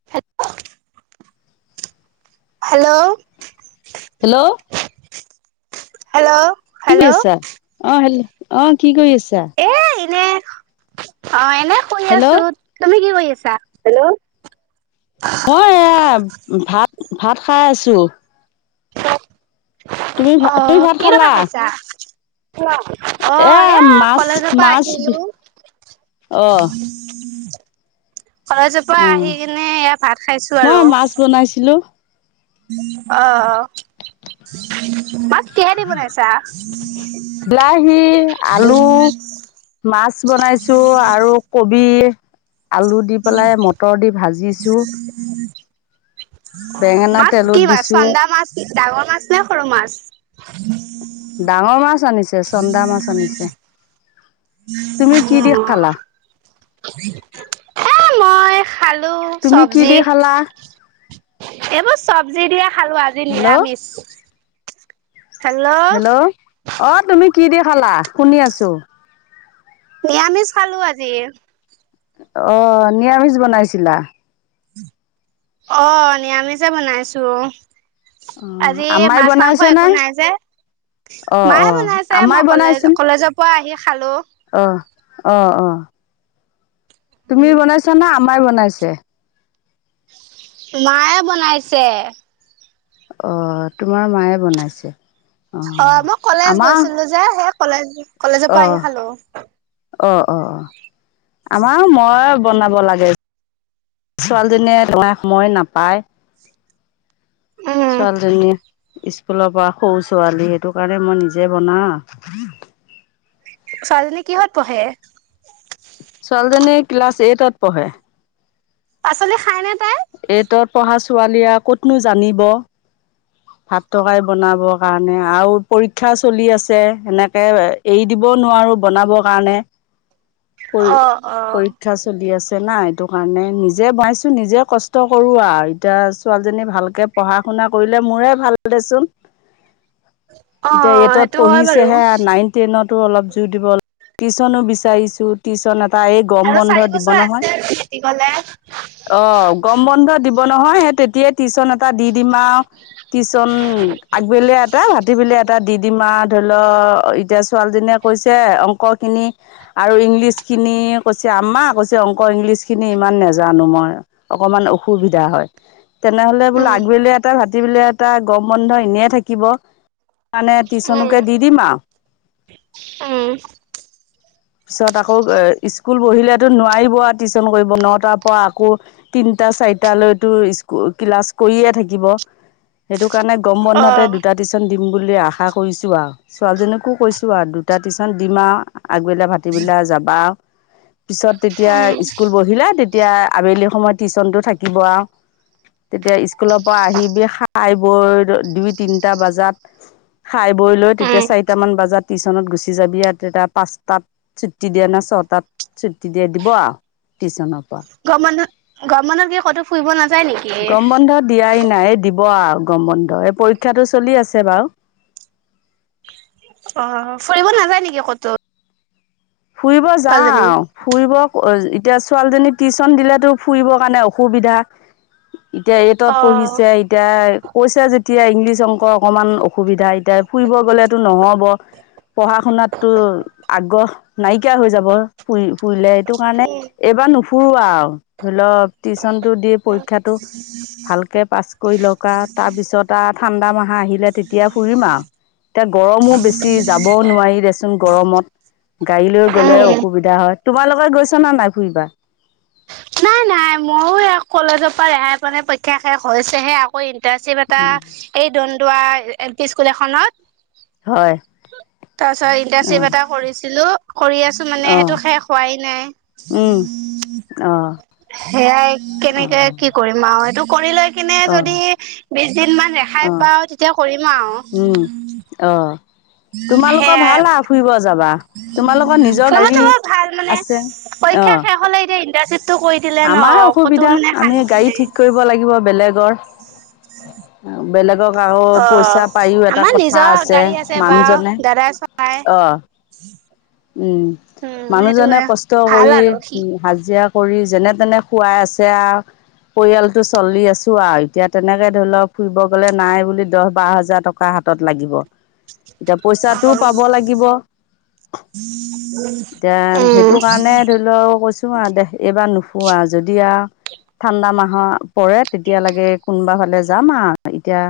[unintelligible] Hello. Hello. Hello. কি কই hello আছা? অ' হেল। অ' কি কৰি আছা? এ এনে, অ' এনে শুই হেল্ল' আছো তুমি কি কৰি আছা? হেল্ল'। মই এইয়া ভাত, ভাত খাই আছোঁ। তুমি ভাত তুমি অ' ভাত খালা? [unintelligible] খাইছা? এ অ' এয়া মাছ কলেজৰ পা মাছ আহিলো। অ কলেজ পৰা অ আহি কিনে এয়া ভাত খাইছো মই আৰু। মাছ বনাইছিলো। অ', মাছ কিহেদি বনাইছা? বিলাহী আলু মাছ বনাইছো আৰু কবি আলু দি পেলাই, মটৰ দি ভাজিছোঁ। অ বেঙেনা মাছ তেলত কি মাছ দিছো চন্দা মাছ ডাঙৰ মাছ নে সৰু মাছ? ডাঙৰ মাছ আনিছে, চন্দা মাছ আনিছে। তুমি কি দি খালা? [inaudible] আলু তুমি কি চব্জি দি খালা? এইবোৰ চব্জি দিয়ে খালো আজি হেল্ল' নিৰামিষ। হেল্ল' অ' তুমি কি দি খালা শুনি আছো। নিৰামিষ খালো আজি। অ' নিৰামিষ বনাইছিলা? অ' নিৰামিষে বনাইছো। অ আজি আমাই মাছ মাংস বনাইছে নে একো নাই যে। অ অ মায়ে বনাইছে আমাই মই কলেজ কলেজৰ পৰা আহি খালো। অহ অ', অ'। তুমি বনাইছা নে আমাই বনাইছে। মায়ে বনাইছে। অ' তোমাৰ মায়ে বনাইছে। অ' মই কলেজ আমাৰ গৈছিলো যে সেই কলেজ কলেজৰ অ পৰা আহি খালো। অ', অ' আমাৰো মই বনাব লাগে। ছোৱালীজনীয়ে [unintelligible] সময় নাপায়। উম, ছোৱালীজনী স্কুলৰ পৰা সৰু ছোৱালী সেইটো কাৰণে মই নিজে বনাও। ছোৱালীজনী কিহত পঢ়ে? ছোৱালীজনী ক্লাছ এইটত পঢ়ে। পাচলি খায়নে তাই? এইটত পঢ়া ছোৱালীয়ে ক'তনো জানিব। ভাত তৰকৰী বনাবৰ কাৰণে আও পৰীক্ষা চলি আছে সেনেকে এৰি দিব নোৱাৰো বনাবৰ কাৰণে পৰী অ', অ'। পৰীক্ষা আছ চলি আছে না সেইটো কাৰণে নিজে বনাইছোঁ নিজে কষ্ট কৰোঁ আও এতিয়া ছোৱালীজনী ভালকে পঢ়া শুনা কৰিলে মোৰে ভাল দেচোন। এতিয়া অ', এইটত সেইটো হয় বাৰু পঢ়িছেহে নাইন টেইনতো অলপ জোৰ দিব, টিউচনো বিচাৰিছো টিউচন এটা এক আৰু চাৰি বছৰ আছে আৰু মেট্ৰিকলে অ' গৰম বন্ধ দিব নহয় সেই তেতিয়াই টিউচন এটা দি দিম আও টিউচন আগবেলা এটা ভাতিবেলিয়া এটা দি দিম আও ধৰি লও এতিয়া ছোৱালীজনীয়ে কৈছে অংক খিনি আৰু ইংলিছ খিনি কৈছে আম্মা কৈছে অংক ইংলিছখিনি ইমান নাজানো মই অকমান অসুবিধা হয় তেনেহলে বোলো উম, আগবেলিয়া এটা ভাতিবেলিয়া এটা গম বন্ধ এনে থাকিব মানে উম, টিউচনকে দি দিম আও উম, পিছত আকৌ এ স্কুল বহিলেতো নোৱাৰিব আও টিউচন কৰিব নটাৰ পৰা আকৌ তিনটা চাৰিটা লৈকেটো স্কু ক্লাছ কৰিয়ে থাকিব সেইটো কাৰণে গম বন্ধতে অ', দুটা দিছ টিউচন দিম বুলি আশা কৰিছোঁ আও ছোৱালীজনীকো কৈছোঁ আও দুটা টিউচন দিম আও আগৱেলা ভাতিবেলা যাবা পিছত তেতিয়া উম, স্কুল বহিলে তেত তেতিয়া আবেলি সময়ত চিউচনটো থাকিব আও তেতিয়া স্কুলৰ পৰা আহিবি খাই বৈ দুই তিনিটা বজাত খাই বৈ লৈ তেতিয়া উম। চাৰিটা মান বজাত টিউচনত গুচি যাবি আৰু তেতিয়া পাঁচটাত ছুটি দিয়া না ছটাত ছুটি দিয়ে দিব আও টিউচনত গৰমবন্ধত, গৰমবন্ধত কি ক'তো ফুৰিব নাযায় নিকি? গম বন্ধ দিয়াই নাই দিব আৰু গৰম বন্ধ, এই পৰীক্ষাটো চলি আছে বাৰু। অ', ফুৰিব নাযায় নেকি ক'তো? ফুৰিব ছোৱালীজনী। যাওঁ। ফুৰিব অ', এতিয়া ছোৱালীজনীক টিউচন দিলেতো ফুৰিবৰ কাৰণে অসুবিধা। এতিয়া এইতত পঢ়িছে ই এতিয়া কৈছে যেতিয়া ইংলিছ, অংকৰ অকমান অসুবিধা এতিয়া ফুৰিব গ'লেতো নহ'ব। পঢ়া শুনাতটো আগ্ৰহ নাইকিয়া হৈ যাব ফুৰি ফুৰিলে এইটো কাৰণে এইবাৰ নুফুৰোঁ আৰু ধৰি ল' টিউচনটো দি পৰীক্ষাটো ভালকে পাছ কৰি লওঁক আৰু তাৰপিছত আৰু ঠাণ্ডা মাহ আহিলে তেতিয়া ফুৰিম আৰু। এতিয়া গৰমো বেছি, যাবও নোৱাৰি দেচোন গৰমত। গাড়ী লৈ গ'লে উম, অসুবিধা হয়, তোমাৰ লগত গৈছানে নাই ফুৰিবা? নাই নাই মইও এ কলেজৰ পৰা ৰেহাই পোৱা নাই, পৰীক্ষা শেষ হৈছেহে আকৌ ইন্টাৰ্শ্বিপ এটা এই দন্দুৱা এল পি স্কুল এখনত। হয়। তাৰপিছত ইন্টাৰ্শ্বিপ অঁ এটা কৰিছিলোঁ, কৰি আছ মানে অঁ সেইটো শেষ হোৱাই নাই। অ'। সেয়াই কেনেকে কি কৰিম? [unintelligible] এইটো কৰি লৈ কেনে অ যদি বিচ দিন মান অ ৰেহাই পাওঁ তেতিয়া কৰিম উম আৰু। অ'। তোমালোকৰ সেয়াই ভাল আৰু ফুৰিব যাবা, তোমালোকৰ নিজৰ ফুৰিব গাড়ী চুৰিব ভাল মানে আছে। পৰীক্ষা শেষ হ'লে এতিয়া ইন্টাশ্বিপটো কৰি দিলে ন আমাৰো ক'তো অসুবিধা, মানে আমি শান্তি গাড়ী নাই। ঠিক কৰি ব লাগিব বেলেগৰ, বেলেগৰ আৰু পইচা অ' পায়ও এটা আমাৰ কথা নিজৰ আছে, গাড়ী বাৰু মানুহজনে দাদাই চলাই। অ' উম উম, মানুহজনে সেইটোয়ে কষ্ট ভাল কৰি আৰু সি উম, হাজিৰা কৰি যেনে তেনে খুৱাই আছে আ পৰিয়ালটো চলি আছোঁ আৰু, এতিয়া তেনেকে লওঁক ফুৰিব গ'লে নাই বুলি দহ, বাৰ হাজাৰ টক কা হাতত লাগিব, এতিয়া পইচাটোও পাব লাগিব। এতিয়া উম, সেইটোকাৰণে ধৰি ল' কৈছোঁ আৰু দেহ, এইবাৰ নুফুৰোঁ যদি আউ ঠাণ্ডা মাহৰ পৰে তেতিয়া লাগে কোনবা ফালে যাম আ এতিয়া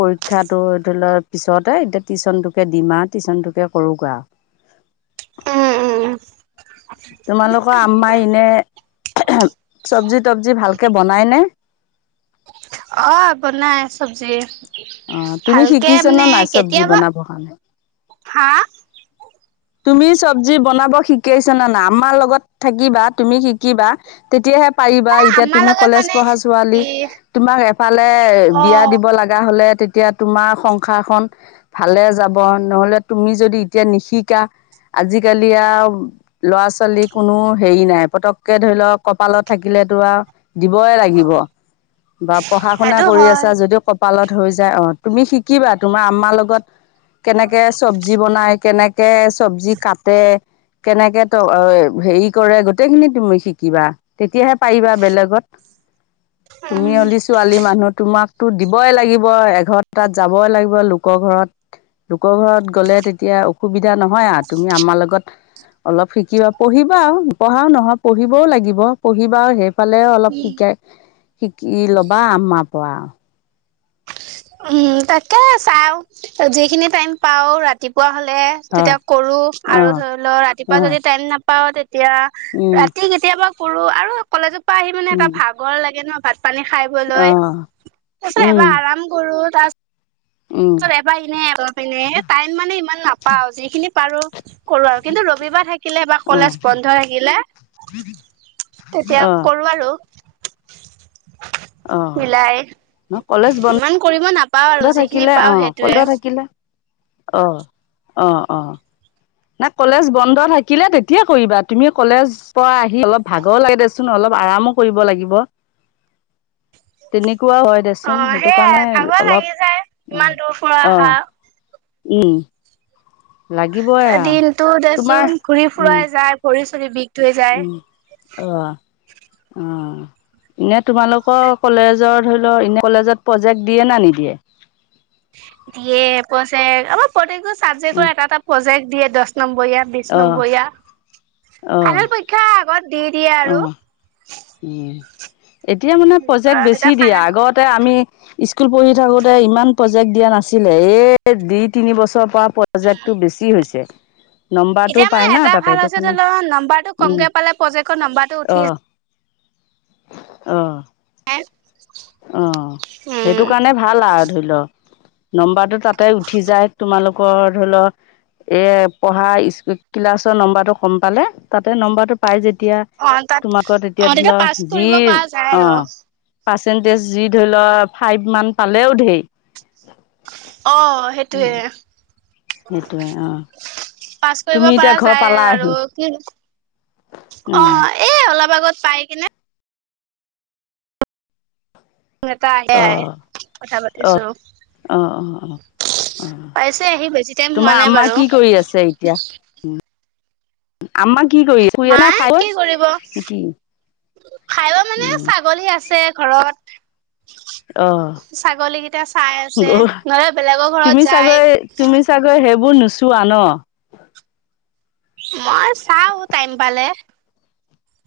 পৰীক্ষাটো ধৰি ল' পিছতে এতিয়া টিউচনটোকে দিম আৰু টিউচনটোকে কৰোগৈ আৰু। উম, উম। তোমালোকৰ আম্মাই এনে চবজি, তবজি ভালকে বনাইনে? অ', বনাই চবজি। অ', তুমি শিকিছানে নাই চবজি কেতিয়াবা বনাব কাৰণে? হা তুমি চবজি বনাব শিকিছানে নাই? আম্মা লগত থাকিবা, তুমি শিকিবা। তেতিয়াহে পাৰিবা এ এতিয়া আমাৰ তুমি লগত কলেজ মানে পঢ়া ছোৱালী, কি তোমাৰ এফালে বিয়া অ' দিব লাগ গা, হ'লে তেতিয়া তোমাৰ সংসাৰখন ভালে যাব, ন'হলে তুমি যদি এতিয়া নিশিকা আজিকালি আউ ল'ৰা, ছোৱালী কোনো হেৰি নাই, পতককে ধৰি লওঁক কপালত থাকিলেতো আও দিবই লাগিব, বা পঢ়া শুনা সেইটো কৰি হয় আছা যদিও কপালত হৈ যায় অ'। তুমি শিকিবা তোমাৰ আম্মাৰ লগত কেনেকে চব্জি বনায়, কেনে কে চব্জি কাটে কেনেকে ত' অ'- হেৰি কৰে, গোটেইখিনি তুমি শিকিবা। তেতিয়াহে পাৰিবা বেলেগত। তুমি উম, হলি ছোৱালী মানুহ, তোমাকতো দিবই লাগিব, এঘৰতাত যাবই লাগিব লোকৰ ঘৰত। লোকৰ ঘৰত গ'লে তেতিয়া অসুবিধা নহয় আ, তুমি আম্মা লগত অলপ শিকিবা। পঢ়িবাও, পঢ়াও নহয় পঢ়িবও লাগিব, পঢ়িবা আৰু সেই ফালেও অলপ উম। শিকাই- শিকি ল'বা আম্মাৰ পৰাওঁ। উম, তাকে চাও। যিখিনি টাইম পাওঁ ৰাতিপুৱা হ'লে হয় তেতিয়া কৰোঁ আৰু অ', ধৰি ল, ৰাতিপুৱা অ', যদি টাইম নাপাওঁ তেতিয়া উম, ৰাতি কেতিয়াবা কৰোঁ আৰু কলেজৰ পৰা আহি মানে এটা উম, ভাগৰ লাগে ন', ভাত-পানী খাই লৈ অ', তাৰপিছত এবাৰ উম, আৰাম কৰোঁ, তাৰ- উম, পিছত এনে অলপ [inaudible] পিনে টাইম মানে ইমান নাপাওঁ। যিখিনি পাৰোঁ কৰোঁ আৰু। কিন্তু ৰবিবাৰ থা কিলে বা অ', কলেজ বন্ধ থাকিলে, তেতিয়া অ', কৰোঁ আৰু। অ', মিলাই। কলেজ বন্ধ ইমান কৰিব নাপাওঁ আৰু যিখিনি থাকিলে পাও অ', সেইটোয়ে কলেজো থাকিলে। অ', অ', অ' না কলেজ বন্ধ থাকিলে তেতিয়া কৰিবা। তুমি কলেজ পৰা আহি অলপ ভাগৰ লাগে দেচো চোন অলপ আৰামো কৰিব লাগিব। তেনেকুৱা হয় দে অ চোন। সেইটো সেইয়াই কাৰণে ভাগৰ লাগি অলপ- যায় ইমান অ', দূৰ পৰা আহা অ', উম, লাগিব দিনটো দেচোন ঘূৰি-ফুৰাই যায়, ভৰি-চৰি বিষ ধুই যায় উম, অ', অ' নে তোমালোকৰ কলেজৰ ধৰি লও, এনে কলেজত প্ৰজেক্ট দিয়ে না নিদিয়ে? দিয়ে প্ৰজেক্ট। আমাৰ প্ৰত্যেকটো ছাবজেক্টৰ এটা এটা প্ৰজেক্ট দিয়ে দহ নম্বৰীয়া বিশ অ', নম্বৰীয়া। অ', অ', ফাইনেল পৰীক্ষা আগত দি দিয়ে আৰু উম, এতিয়া মানে প্ৰজেক্ট বেছি তেতিয়া দিয়ে, ফাইনেল আগত তে আমি স্কুল পঢ়ি থাকোঁতে ইমান প্ৰজেক্ট দিয়া নাছিলে। এই দুই-তিনি বছৰৰ পৰা পজেক্টটো বেছি হৈছে। নম্বাৰটো এতিয়া মানে পায় না এটা তাতে, ভাল এইটো হৈছে কাৰণে ধৰি লও নাম্বাৰটো উম, কমকে পালে প্ৰজেক্টৰ নাম্বাৰটো উঠি অ'। অ'। যায় অ', সেইটো উম কাৰণে ভাল আৰু ধৰি ল'। নম্বাৰটো তাতে উঠি যায়, তোমালোকৰ ধৰি ল এ পঢ়া ইস্- ক্লাছৰ নম্বৰটো কম পালে, তাতে নম্বৰটো পায় যে তিয়া অ তাত তোমাকো অ তেতিয়া ধি ল, পাছ কৰিব যি- পৰা যায় আৰু অ' তেন্তে যি ধৰি ল, ফাইভমান পালেও ঢে অ', সেইটোৱে। সেইটোৱে অ পাছ কৰিব তুমি এতিয়া পৰা ঘৰ যায় আৰু পালাহি কি অ' এ অলপ আগত পাই কেনে [unintelligible] এটা আহে। অ কথা অ'। পাতিছো অ', অ', অ'। অ' পাইছে আহি বেছি টাইম হোৱা তোমাৰ নাই আম্মা বাৰু কি কৰি আছে এতিয়া? আম্মা কি কৰি শুই আছে নে মায়ে খাই বৈ কি কৰিব? কি ফাইবা মানে উম ছাগলী আছে ঘৰত অ ছাগলী কেইটা চাই আছে, নহলে বেলেগৰ তুমি ঘৰত যায়। চাগৈ তুমি চাগৈ সেইবোৰ নুচোৱা ন'? মই চাওঁ টাইম পালে।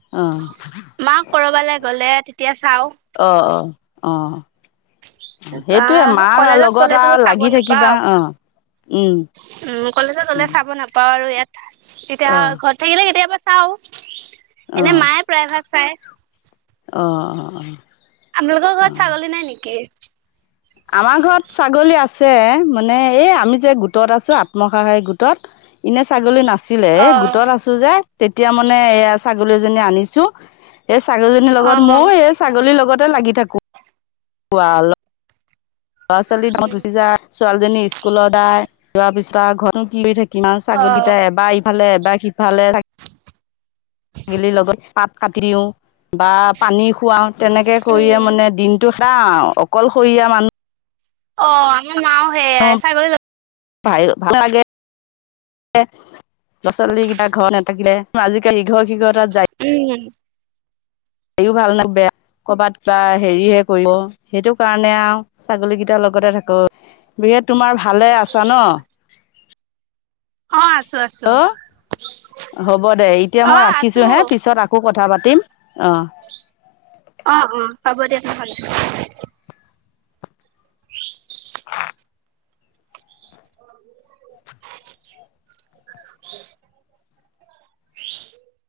অ'। মাক ক'ৰবালৈ গ'লে তেতিয়া চাওঁ। অ', অ', অ'। বা সেইটোয়ে মা কলেজত লগত গ'লেতো আৰু চাব লাগি থাকিবা, নাপাও অ'। উম উম, কলেজে হ'লে উম চাব নাপাওঁ আৰু ইয়াত। তেতিয়া, অ ঘৰত থাকিলে কেতিয়াবা চাওঁ। অ'। প্ৰায় ভাক চাই। অ', অ', অ'। আপোনালোকৰ ঘৰত ছাগলী নাই নেকি? আমাৰ ঘৰত ছাগলী আছে, মানে এই আমি যে গোটত আছোঁ আত্মসহায়ক গোটত। ইনেই ছাগলী না ছিলে, অ এই গোটত আছোঁ যে, তেতিয়া মানে এয়া ছাগলীজনী আনিছোঁ। এই ছাগলীজনীৰ লগত, অ ময়ো এই ছাগলীৰ লগতে লাগি থাকোঁ, আৰু ল'ৰা-ছোৱালীৰ দামত গুচি যায়, ছোৱালীজনী স্কুলত যা, যোৱাৰ পিছত আৰু ঘৰত নো কি থাকি ম, অ', ছাগলীকিতাই এবাৰ ইফালে, এবাৰ সিফা লে, [unintelligible] লগত পাত কাটি দিওঁ, বা পানী খুৱওঁ। তেনেকে কৰিয়ে উম, মানে দিনটো খেডাও আৰু, অকলশৰীয়া মানুহ। অ', আমাৰ মাও সেয়াই, ছাগলী [unintelligible] ভাল লাগে, ল'ৰা-ছোৱালী কেইটা ঘৰত নেথাকিলে। আজিকালি ইঘৰ সিঘৰ তাত যাই। উম। বাকীও ভাল নে বেয়া, কৰবাত বা হেৰি হে কৰিব, সেইটো কাৰণে আৰু, ছাগলী কেইটাৰ লগতে থাকোঁ, বিয়ে তোমৰ ভালে আছা ন'? অ', আছোঁ, আছোঁ। অ', হ'ব দে, এতিয়া মই অ', আছো ৰাখিছোঁ হে, পিছত আকৌ কথা পাতিম, অ'। অ', অ', হ'ব দিয়া নহলে। [unintelligible]